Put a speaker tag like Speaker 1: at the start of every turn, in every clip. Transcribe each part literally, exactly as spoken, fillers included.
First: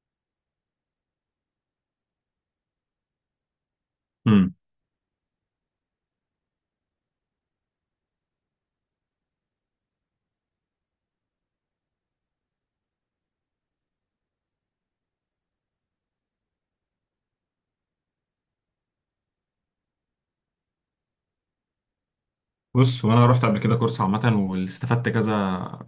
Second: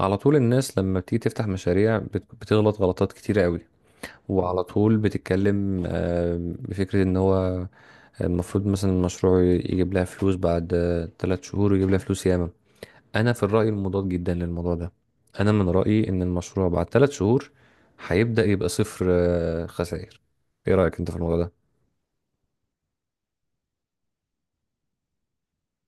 Speaker 1: على طول الناس لما بتيجي تفتح مشاريع بت- بتغلط غلطات كتيرة قوي.
Speaker 2: امم
Speaker 1: وعلى طول بتتكلم آه، بفكرة ان هو المفروض مثلا المشروع يجيب لها فلوس بعد آه، تلات شهور، ويجيب لها فلوس ياما. انا في الرأي المضاد جدا للموضوع ده. انا من رأيي ان المشروع بعد تلات شهور هيبدأ يبقى صفر آه، خسائر. ايه رأيك انت في الموضوع ده؟
Speaker 2: بص، وانا رحت قبل كده كورس عامه واستفدت كذا.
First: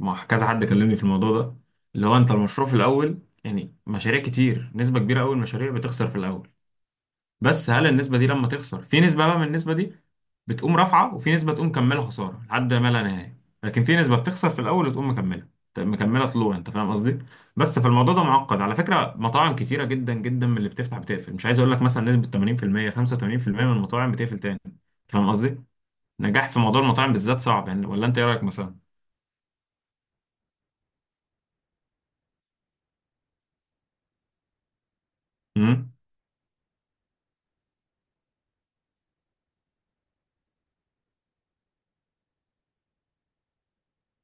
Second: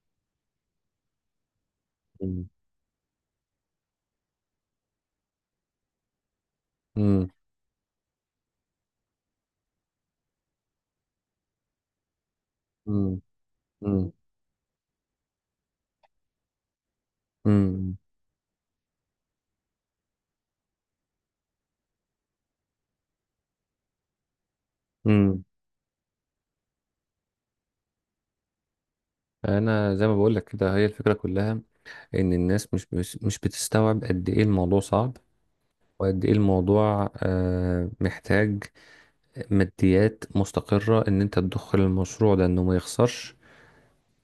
Speaker 2: مع كذا حد كلمني في الموضوع ده، اللي هو انت
Speaker 1: مم.
Speaker 2: المشروع في الاول، يعني مشاريع كتير، نسبه كبيره قوي من المشاريع بتخسر في الاول.
Speaker 1: مم.
Speaker 2: بس هل النسبه دي لما تخسر، في نسبه بقى من النسبه دي بتقوم رافعه، وفي نسبه تقوم مكمله خساره لحد ما لا
Speaker 1: مم.
Speaker 2: نهايه. لكن في
Speaker 1: مم.
Speaker 2: نسبه بتخسر في الاول وتقوم مكمله، ت- مكمله طلوع، انت فاهم قصدي؟ بس
Speaker 1: مم.
Speaker 2: فالموضوع ده معقد على فكره. مطاعم كتيره جدا جدا من اللي بتفتح بتقفل، مش عايز اقول لك مثلا نسبه ثمانين في المية، خمسة وثمانين في المية من المطاعم بتقفل تاني. أنت فاهم
Speaker 1: مم.
Speaker 2: قصدي؟ نجاح في موضوع المطاعم بالذات صعب يعني، ولا انت ايه رايك مثلا؟
Speaker 1: انا زي ما بقول لك كده، هي الفكرة كلها ان الناس مش مش مش بتستوعب قد ايه الموضوع صعب،
Speaker 2: امم
Speaker 1: وقد ايه الموضوع آه، محتاج ماديات مستقرة، ان انت تدخل المشروع ده انه ما يخسرش،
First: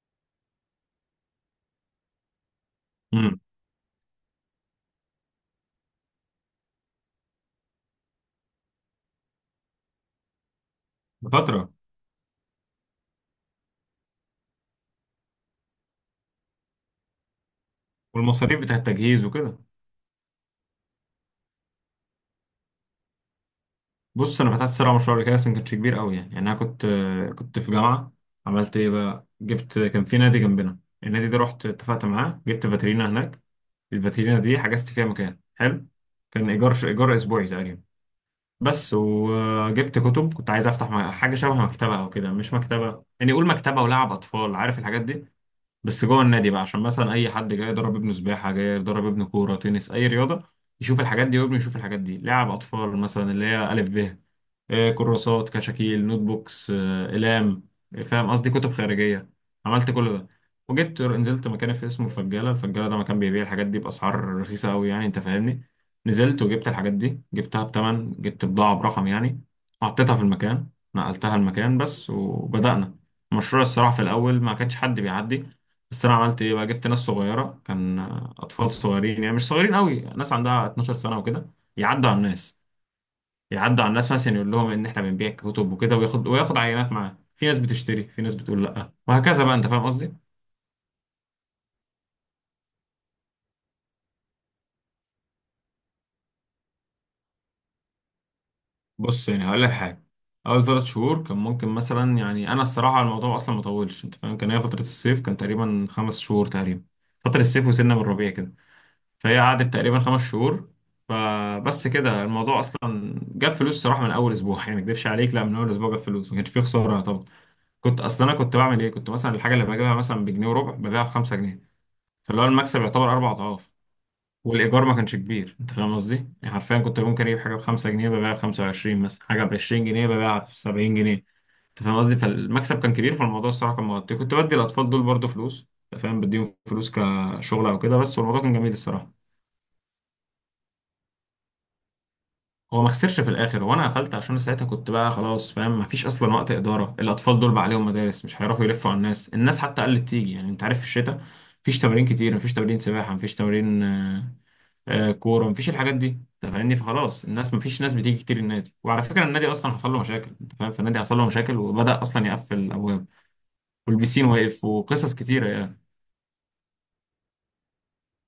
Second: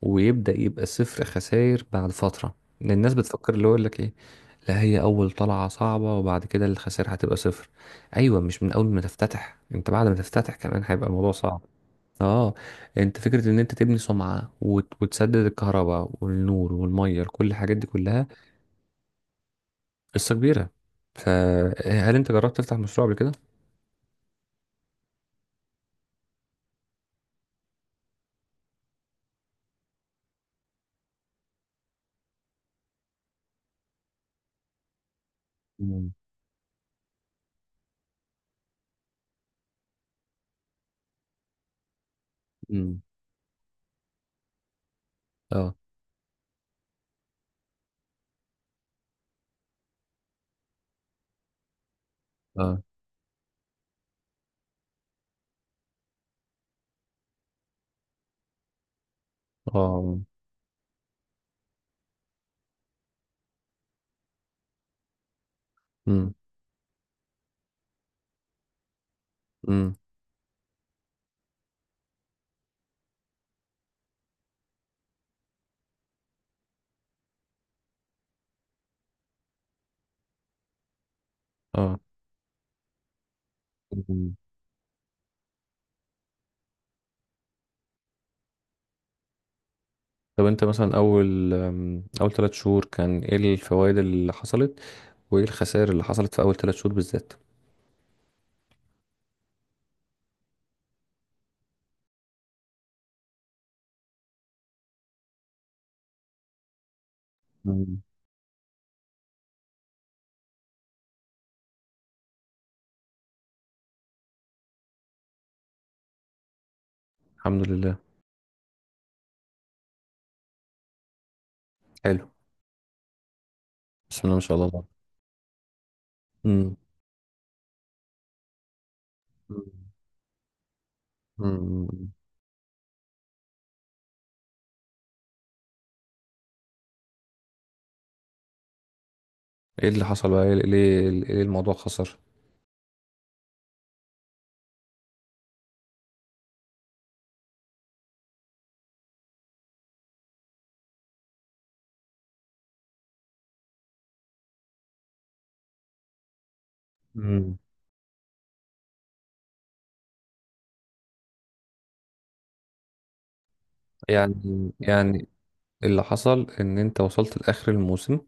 Speaker 1: ويبدأ يبقى صفر خسائر بعد فترة. لأن الناس
Speaker 2: امم
Speaker 1: بتفكر اللي هو يقول لك ايه؟ لا، هي اول طلعة صعبة، وبعد كده الخسائر هتبقى صفر. ايوه، مش من اول ما تفتتح، انت بعد ما تفتتح كمان هيبقى الموضوع صعب.
Speaker 2: فتره.
Speaker 1: اه. انت فكرة ان انت تبني سمعة، وت- وتسدد الكهرباء والنور والمية، كل الحاجات دي كلها
Speaker 2: والمصاريف بتاعه التجهيز وكده.
Speaker 1: قصة كبيرة. فهل انت جربت تفتح مشروع قبل كده؟
Speaker 2: بص، انا فتحت صراحه مشروع قبل كده، بس ما كانش كبير قوي يعني. يعني انا كنت كنت في جامعه. عملت ايه بقى، جبت، كان في نادي جنبنا، النادي ده رحت اتفقت معاه، جبت فاترينا هناك. الفاترينا دي حجزت فيها مكان حلو،
Speaker 1: مم.
Speaker 2: كان ايجار، ايجار اسبوعي تقريبا بس. وجبت كتب، كنت عايز افتح م- حاجه شبه مكتبه او كده، مش
Speaker 1: مم.
Speaker 2: مكتبه يعني، قول مكتبه ولعب اطفال، عارف الحاجات دي.
Speaker 1: اه،
Speaker 2: بس جوه النادي بقى، عشان مثلا اي حد جاي يضرب ابنه سباحه، جاي يضرب ابنه كوره، تنس، اي رياضه، يشوف الحاجات دي، وابنه يشوف الحاجات دي، لعب
Speaker 1: اه،
Speaker 2: اطفال مثلا، اللي هي الف ب، آه، كراسات، كشاكيل، نوت بوكس، آه، اقلام، آه، فاهم قصدي، كتب خارجيه. عملت
Speaker 1: اه.
Speaker 2: كل ده، وجبت، نزلت مكان في اسمه الفجاله، الفجاله ده مكان بيبيع الحاجات دي باسعار رخيصه قوي يعني، انت فاهمني.
Speaker 1: امم.
Speaker 2: نزلت وجبت الحاجات دي، جبتها بتمن، جبت بضاعه برقم يعني.
Speaker 1: امم.
Speaker 2: حطيتها في المكان، نقلتها المكان بس، وبدأنا المشروع. الصراحه في الاول ما كانش حد بيعدي، بس انا عملت ايه بقى، جبت ناس صغيره، كان اطفال صغيرين يعني، مش صغيرين قوي، ناس عندها 12 سنه وكده،
Speaker 1: اه.
Speaker 2: يعدوا على الناس، يعدوا على الناس، مثلا
Speaker 1: مم.
Speaker 2: يقول لهم ان احنا بنبيع كتب وكده، وياخد، وياخد عينات معاه. في ناس بتشتري، في ناس بتقول لا، وهكذا بقى، انت فاهم قصدي.
Speaker 1: طب انت مثلا اول أم، اول ثلاث شهور كان ايه الفوائد اللي حصلت، وايه الخسائر اللي حصلت في اول ثلاث شهور بالذات؟
Speaker 2: بص يعني هقول لك حاجه، اول ثلاث شهور كان ممكن مثلا، يعني انا الصراحه الموضوع اصلا ما طولش، انت فاهم، كان هي فتره الصيف، كان تقريبا خمس شهور تقريبا، فتره الصيف وسنه
Speaker 1: مم.
Speaker 2: من الربيع كده. فهي قعدت تقريبا خمس شهور. فبس كده الموضوع اصلا جاب فلوس صراحه من اول اسبوع، يعني ما اكدبش عليك، لا، من اول اسبوع جاب فلوس، ما كانش فيه خساره طبعا.
Speaker 1: الحمد لله.
Speaker 2: كنت اصلا، انا كنت بعمل ايه، كنت مثلا الحاجه اللي بجيبها مثلا بجنيه وربع ببيعها ب خمسة جنيه،
Speaker 1: حلو.
Speaker 2: فاللي هو المكسب يعتبر اربع اضعاف.
Speaker 1: بسم الله ما شاء الله.
Speaker 2: والايجار ما كانش كبير، انت فاهم قصدي. يعني
Speaker 1: امم.
Speaker 2: حرفيا كنت ممكن اجيب حاجه ب خمسة جنيه ببيعها ب خمسة وعشرين مثلا، حاجه ب عشرين جنيه ببيعها ب سبعين جنيه، انت فاهم
Speaker 1: امم.
Speaker 2: قصدي. فالمكسب كان كبير، فالموضوع الصراحه كان مغطي. كنت بدي الاطفال دول برضو فلوس، انت فاهم، بديهم فلوس كشغل او كده بس، والموضوع كان جميل الصراحه.
Speaker 1: ايه اللي حصل بقى؟ ليه ليه ليه الموضوع خسر؟
Speaker 2: هو ما خسرش في الاخر، وانا قفلت عشان ساعتها كنت بقى خلاص، فاهم، ما فيش اصلا وقت اداره. الاطفال دول بقى عليهم مدارس، مش هيعرفوا يلفوا على الناس. الناس حتى قلت تيجي يعني، انت عارف في الشتاء مفيش تمارين كتير، مفيش تمارين سباحه، مفيش تمارين آه، آه، كوره، مفيش الحاجات دي، انت فاهمني. فخلاص الناس،
Speaker 1: امم.
Speaker 2: مفيش ناس بتيجي كتير النادي، وعلى فكره النادي اصلا حصل له مشاكل، انت فاهم. فالنادي حصل له مشاكل، وبدا اصلا يقفل الابواب، والبيسين واقف،
Speaker 1: يعني
Speaker 2: وقصص
Speaker 1: يعني
Speaker 2: كتيره يعني.
Speaker 1: اللي حصل ان انت وصلت لاخر الموسم،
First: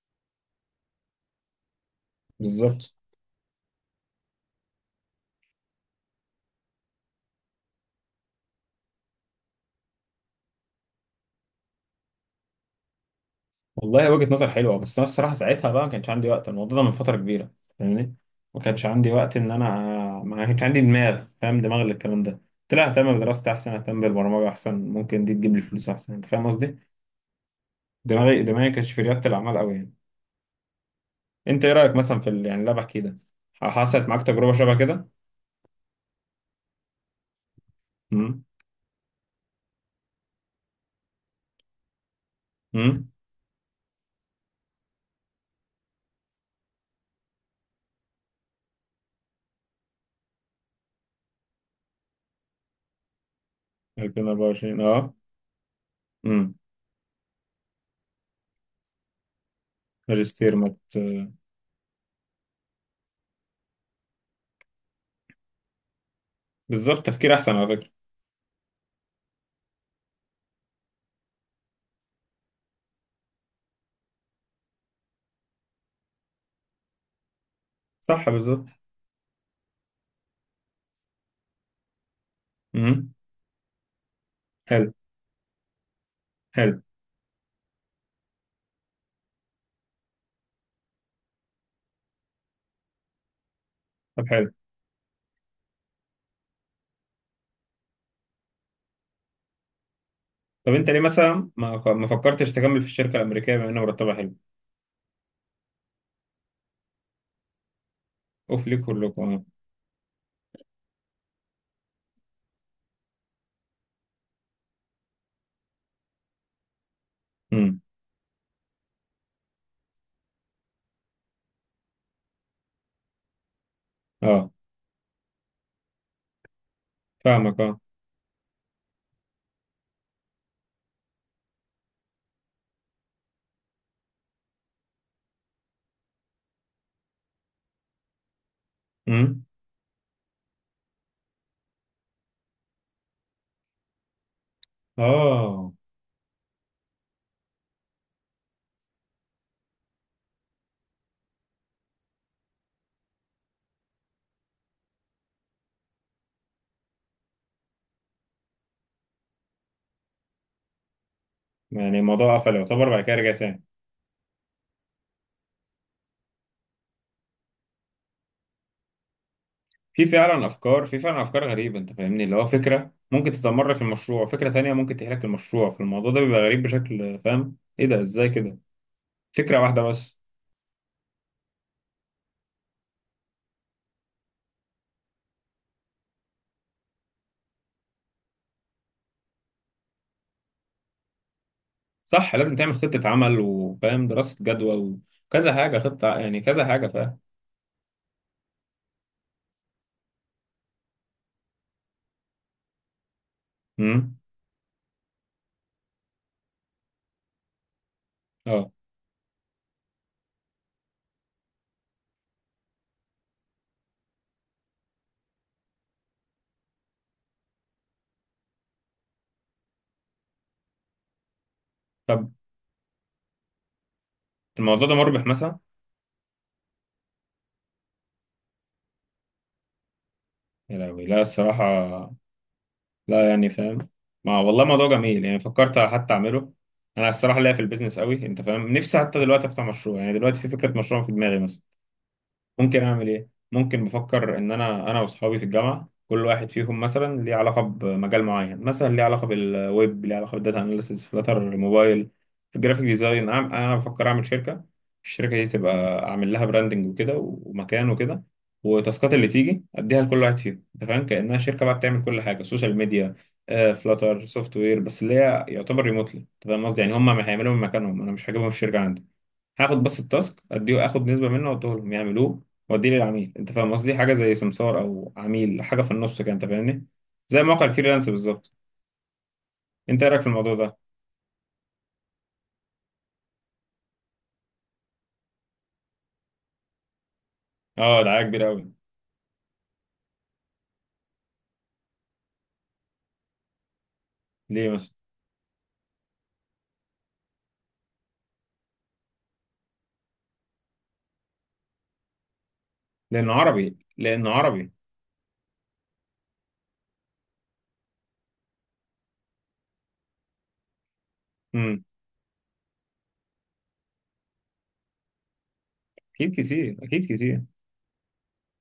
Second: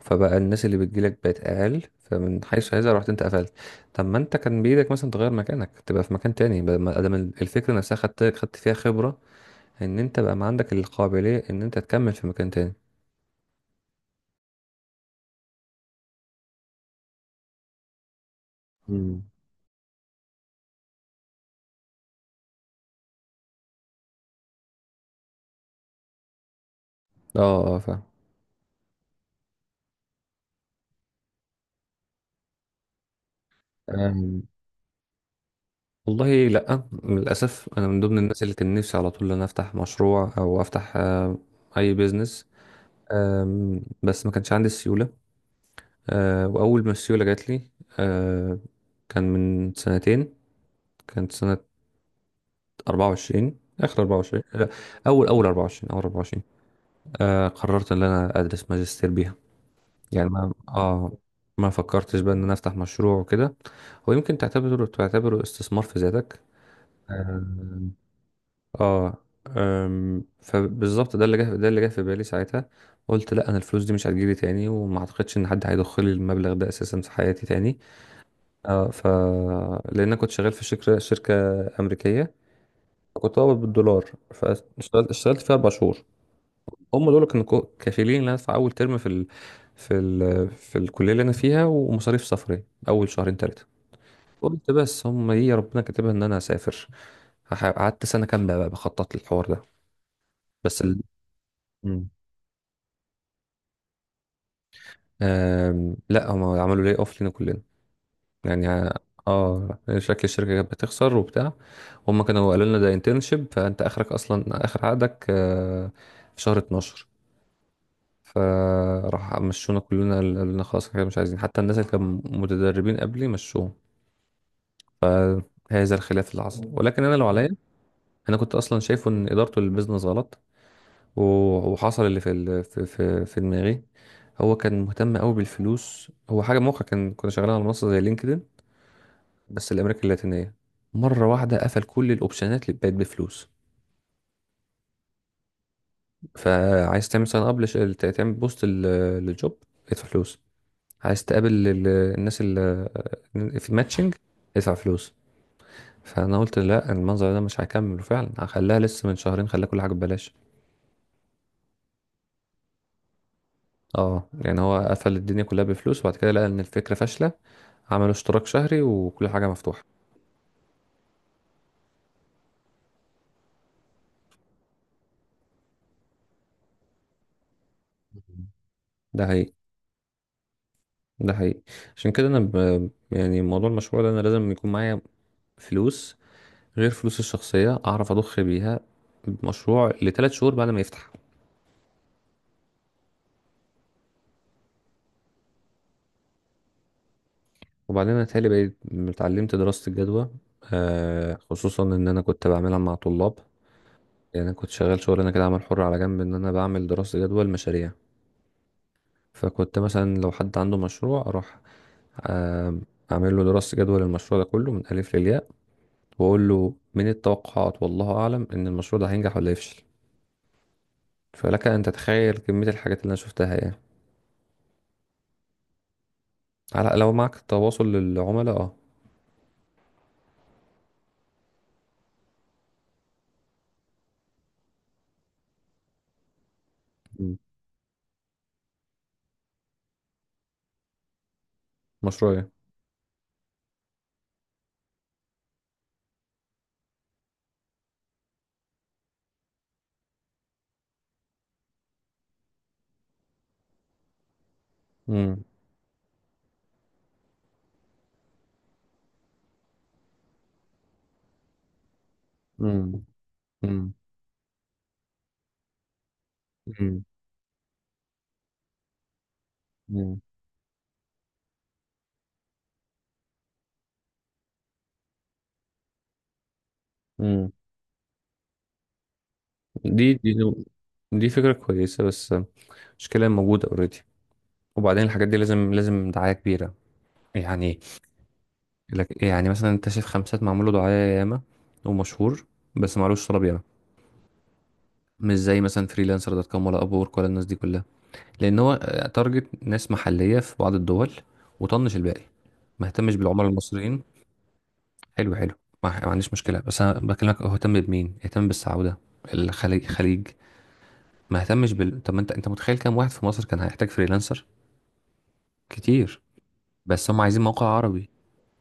Speaker 1: فبقى الناس اللي بتجيلك بقت اقل، فمن حيث هذا
Speaker 2: بالظبط.
Speaker 1: رحت انت قفلت. طب ما انت كان بايدك مثلا تغير مكانك، تبقى في مكان تاني، بدل ما ادام الفكره نفسها خدت خدت فيها خبره، ان انت بقى ما عندك القابليه ان انت تكمل في مكان تاني.
Speaker 2: والله وجهة نظر حلوة، بس أنا الصراحة ساعتها بقى ما كانش عندي وقت، الموضوع ده من فترة كبيرة، فاهمني. ما كانش عندي
Speaker 1: مم.
Speaker 2: وقت إن أنا، ما كانش عندي دماغ، فاهم، دماغ للكلام ده. قلت لها أهتم بدراستي أحسن، أهتم بالبرمجة أحسن، ممكن دي تجيب لي فلوس أحسن، أنت فاهم قصدي.
Speaker 1: اه، اه، فاهم.
Speaker 2: دماغي دماغي ما كانتش في ريادة الأعمال أوي يعني. أنت إيه رأيك مثلا في ال... يعني اللي أنا بحكيه ده، حصلت معاك
Speaker 1: أم،
Speaker 2: تجربة شبه كده؟
Speaker 1: والله لا، للاسف انا من ضمن الناس
Speaker 2: امم.
Speaker 1: اللي كان نفسي على طول ان أنا افتح مشروع، او افتح آه، اي بيزنس.
Speaker 2: امم.
Speaker 1: آم، بس ما كانش عندي السيوله. آه، واول ما السيوله جات لي آه، كان من سنتين، كانت سنه اربعه وعشرين، اخر اربعة وعشرين آه،
Speaker 2: ألفين واربعة وعشرين، أه.
Speaker 1: اول اول اربعه وعشرين اول اربعه وعشرين
Speaker 2: امم.
Speaker 1: آه قررت ان انا ادرس ماجستير بيها. يعني ما
Speaker 2: ماجستير مت...
Speaker 1: اه ما فكرتش بقى ان انا افتح مشروع وكده. هو يمكن تعتبره تعتبره استثمار في ذاتك.
Speaker 2: بالظبط، تفكير أحسن على فكرة.
Speaker 1: آم، اه. آم، فبالظبط ده اللي جه ده اللي جه في بالي ساعتها. قلت لا، انا الفلوس دي مش هتجيلي تاني، وما اعتقدش ان حد هيدخل لي المبلغ ده اساسا في حياتي تاني.
Speaker 2: صح، بالظبط.
Speaker 1: اه، ف لان انا كنت شغال في شركه شركه امريكيه،
Speaker 2: امم.
Speaker 1: كنت بقبض بالدولار.
Speaker 2: حلو،
Speaker 1: فاشتغلت اشتغلت فيها اربع شهور.
Speaker 2: حلو.
Speaker 1: هم دول كانوا كو- كافيين ان انا ادفع اول ترم في ال... في ال... في الكليه اللي انا فيها، ومصاريف سفري اول شهرين ثلاثه.
Speaker 2: طب حلو.
Speaker 1: قلت بس هم دي ربنا كاتبها ان انا هسافر. هح- قعدت سنه كامله بقى بخطط للحوار ده.
Speaker 2: طب
Speaker 1: بس
Speaker 2: انت ليه
Speaker 1: ال...
Speaker 2: مثلا ما ما
Speaker 1: مم.
Speaker 2: فكرتش تكمل في الشركه الامريكيه، بما ان مرتبها حلو؟
Speaker 1: آم... لا، هم عملوا لي اوف، لينا كلنا.
Speaker 2: اوف
Speaker 1: يعني
Speaker 2: ليك
Speaker 1: ع-
Speaker 2: كلكم، اه.
Speaker 1: اه، شكل الشركه كانت بتخسر وبتاع. هم كانوا قالوا لنا ده انترنشيب، فانت اخرك اصلا اخر عقدك آه، في شهر اثنا عشر.
Speaker 2: امم.
Speaker 1: فراح مشونا كلنا، قال قالوا لنا خلاص كده مش عايزين، حتى الناس اللي كانوا متدربين قبلي مشوهم.
Speaker 2: اه،
Speaker 1: هذا الخلاف اللي حصل، ولكن انا لو عليا،
Speaker 2: فاهمك، اه.
Speaker 1: انا كنت اصلا شايفه ان ادارته للبيزنس غلط. و- وحصل اللي في ال- في في, في دماغي. هو كان مهتم قوي بالفلوس. هو حاجه موقع، كان كنا شغالين على منصه زي لينكدين،
Speaker 2: امم.
Speaker 1: بس الامريكا اللاتينيه. مره واحده قفل كل الاوبشنات اللي بقت بفلوس.
Speaker 2: اه،
Speaker 1: فعايز تعمل ساين اب، تعمل بوست لل- للجوب، ادفع فلوس. عايز تقابل ال- الناس اللي في ماتشنج، ادفع فلوس. فانا قلت لا، المنظر ده مش هكمل، وفعلا هخليها لسه من شهرين خليها كل حاجه ببلاش.
Speaker 2: يعني الموضوع قفل يعتبر، بعد كده رجع تاني.
Speaker 1: اه، يعني هو قفل الدنيا كلها بفلوس، وبعد كده لقى ان الفكره فاشله، عملوا اشتراك شهري وكل حاجه مفتوحه.
Speaker 2: في فعلا افكار في فعلا افكار غريبه، انت فاهمني، اللي هو فكره ممكن تدمر لك المشروع، فكره تانية ممكن تحلك المشروع. فالموضوع ده بيبقى غريب بشكل، فاهم، ايه ده، ازاي كده،
Speaker 1: ده حقيقي.
Speaker 2: فكره واحده بس.
Speaker 1: ده حقيقي. عشان كده انا ب... يعني موضوع المشروع ده انا لازم يكون معايا فلوس، غير فلوس الشخصيه، اعرف اضخ بيها مشروع لثلاث شهور بعد ما يفتح.
Speaker 2: صح، لازم تعمل خطه عمل، وفاهم، دراسه جدوى، وكذا حاجه، خطه يعني، كذا حاجه، فاهم.
Speaker 1: وبعدين انا تهيألي بقيت اتعلمت دراسة الجدوى، آه خصوصا ان انا كنت بعملها مع طلاب.
Speaker 2: امم.
Speaker 1: يعني انا كنت شغال شغل انا كده، عمل حر على جنب، ان انا بعمل دراسة جدوى المشاريع.
Speaker 2: اه.
Speaker 1: فكنت مثلا لو حد عنده مشروع اروح آه اعمل له دراسة جدوى للمشروع ده كله من الف للياء، واقول له من التوقعات والله اعلم ان المشروع ده هينجح ولا يفشل. فلك ان
Speaker 2: طب
Speaker 1: تتخيل كمية الحاجات اللي انا شفتها يعني.
Speaker 2: الموضوع ده مربح مثلا؟
Speaker 1: على، لو معك تواصل للعملاء، اه.
Speaker 2: يا لهوي، لا الصراحة، لا يعني، فاهم، ما والله موضوع جميل يعني، فكرت حتى أعمله. أنا الصراحة ليا في البيزنس قوي، أنت فاهم، نفسي حتى دلوقتي أفتح مشروع، يعني دلوقتي في فكرة مشروع في دماغي مثلا.
Speaker 1: مشروعي.
Speaker 2: ممكن اعمل ايه؟ ممكن بفكر ان انا، انا واصحابي في الجامعه، كل واحد فيهم مثلا ليه علاقه بمجال معين، مثلا ليه علاقه بالويب، ليه علاقه بالداتا اناليسيس، فلاتر موبايل، في الجرافيك ديزاين، انا، أنا بفكر اعمل شركه. الشركه
Speaker 1: امم.
Speaker 2: دي تبقى اعمل لها براندنج وكده، ومكان وكده، والتاسكات اللي تيجي اديها لكل واحد فيهم. انت فاهم، كانها شركه بقى بتعمل كل حاجه، سوشيال
Speaker 1: امم.
Speaker 2: ميديا، فلاتر، سوفت وير، بس اللي هي يعتبر ريموتلي، انت فاهم قصدي، يعني
Speaker 1: امم.
Speaker 2: هم ما هيعملوا من مكانهم، انا مش هجيبهم الشركه عندي، هاخد بس التاسك، اديه، اخد نسبه منه واديه لهم يعملوه، واديه للعميل، انت فاهم قصدي. حاجه زي سمسار، او عميل، حاجه في النص كده، انت فاهمني، زي
Speaker 1: امم.
Speaker 2: موقع الفريلانس بالظبط. انت ايه
Speaker 1: دي
Speaker 2: رايك في
Speaker 1: دي
Speaker 2: الموضوع ده؟
Speaker 1: دي فكرة كويسة، بس المشكلة موجودة اوريدي. وبعدين الحاجات دي لازم لازم دعاية كبيرة يعني.
Speaker 2: اه، دعايه كبيره قوي.
Speaker 1: لك يعني مثلا انت شايف خمسات، معمول له دعاية ياما، ومشهور، بس معلوش طلب ياما.
Speaker 2: ليه مثلا؟
Speaker 1: مش زي مثلا فريلانسر دوت كوم ولا اب وورك ولا الناس دي كلها. لان هو تارجت ناس محلية في بعض الدول، وطنش الباقي، ما اهتمش
Speaker 2: لانه
Speaker 1: بالعملاء
Speaker 2: عربي،
Speaker 1: المصريين.
Speaker 2: لانه عربي.
Speaker 1: حلو، حلو. ما ما عنديش مشكلة، بس انا بكلمك هو اهتم بمين؟ اهتم بالسعودة، الخليج خليج، ما اهتمش
Speaker 2: امم.
Speaker 1: بال طب ما انت انت متخيل كام واحد في مصر كان هيحتاج فريلانسر؟ كتير.
Speaker 2: اكيد كتير، اكيد
Speaker 1: بس هم عايزين
Speaker 2: كتير.
Speaker 1: موقع عربي،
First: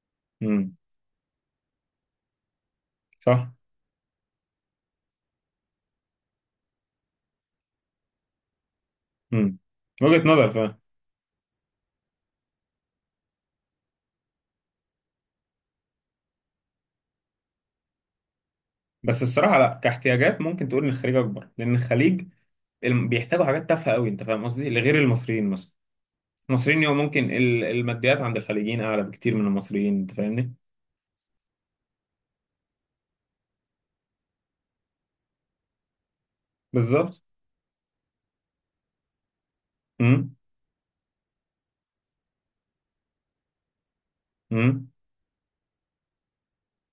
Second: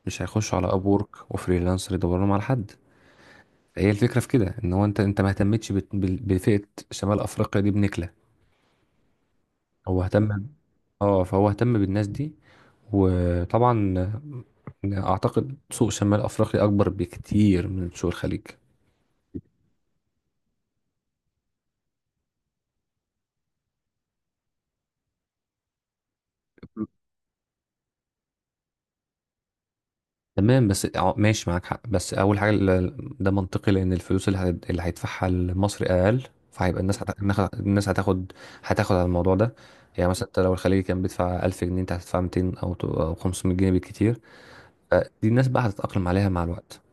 Speaker 1: مش هيخشوا على
Speaker 2: امم،
Speaker 1: ابورك وفريلانسر يدوروا لهم على حد.
Speaker 2: صح.
Speaker 1: هي الفكره في كده، ان هو انت انت ما اهتمتش بت- بال- بفئه شمال افريقيا دي بنكله.
Speaker 2: امم.
Speaker 1: هو
Speaker 2: وجهه
Speaker 1: اهتم.
Speaker 2: نظر، فاهم.
Speaker 1: اه، فهو اهتم بالناس دي، وطبعا اعتقد سوق شمال افريقيا اكبر بكتير من سوق الخليج.
Speaker 2: بس الصراحه لا، كاحتياجات ممكن تقول ان الخليج اكبر، لان الخليج، الم- بيحتاجوا حاجات تافهه قوي، انت فاهم قصدي، لغير المصريين مثلا. المصريين يوم، ممكن ال- الماديات عند الخليجيين اعلى بكتير من المصريين، انت فاهمني.
Speaker 1: تمام، بس اه ماشي، معاك حق. بس اول حاجه ال- ده منطقي، لان الفلوس اللي هت- اللي هيدفعها لمصر اقل، فهيبقى الناس هت...
Speaker 2: بالظبط.
Speaker 1: النخ- الناس هتاخد، هتاخد على الموضوع ده. يعني مثلا
Speaker 2: امم.
Speaker 1: انت لو الخليجي كان بيدفع الف جنيه، انت هتدفع ميتين او ت- او خمسمئة جنيه بالكتير.
Speaker 2: امم.
Speaker 1: فدي الناس بقى هتتاقلم عليها مع الوقت.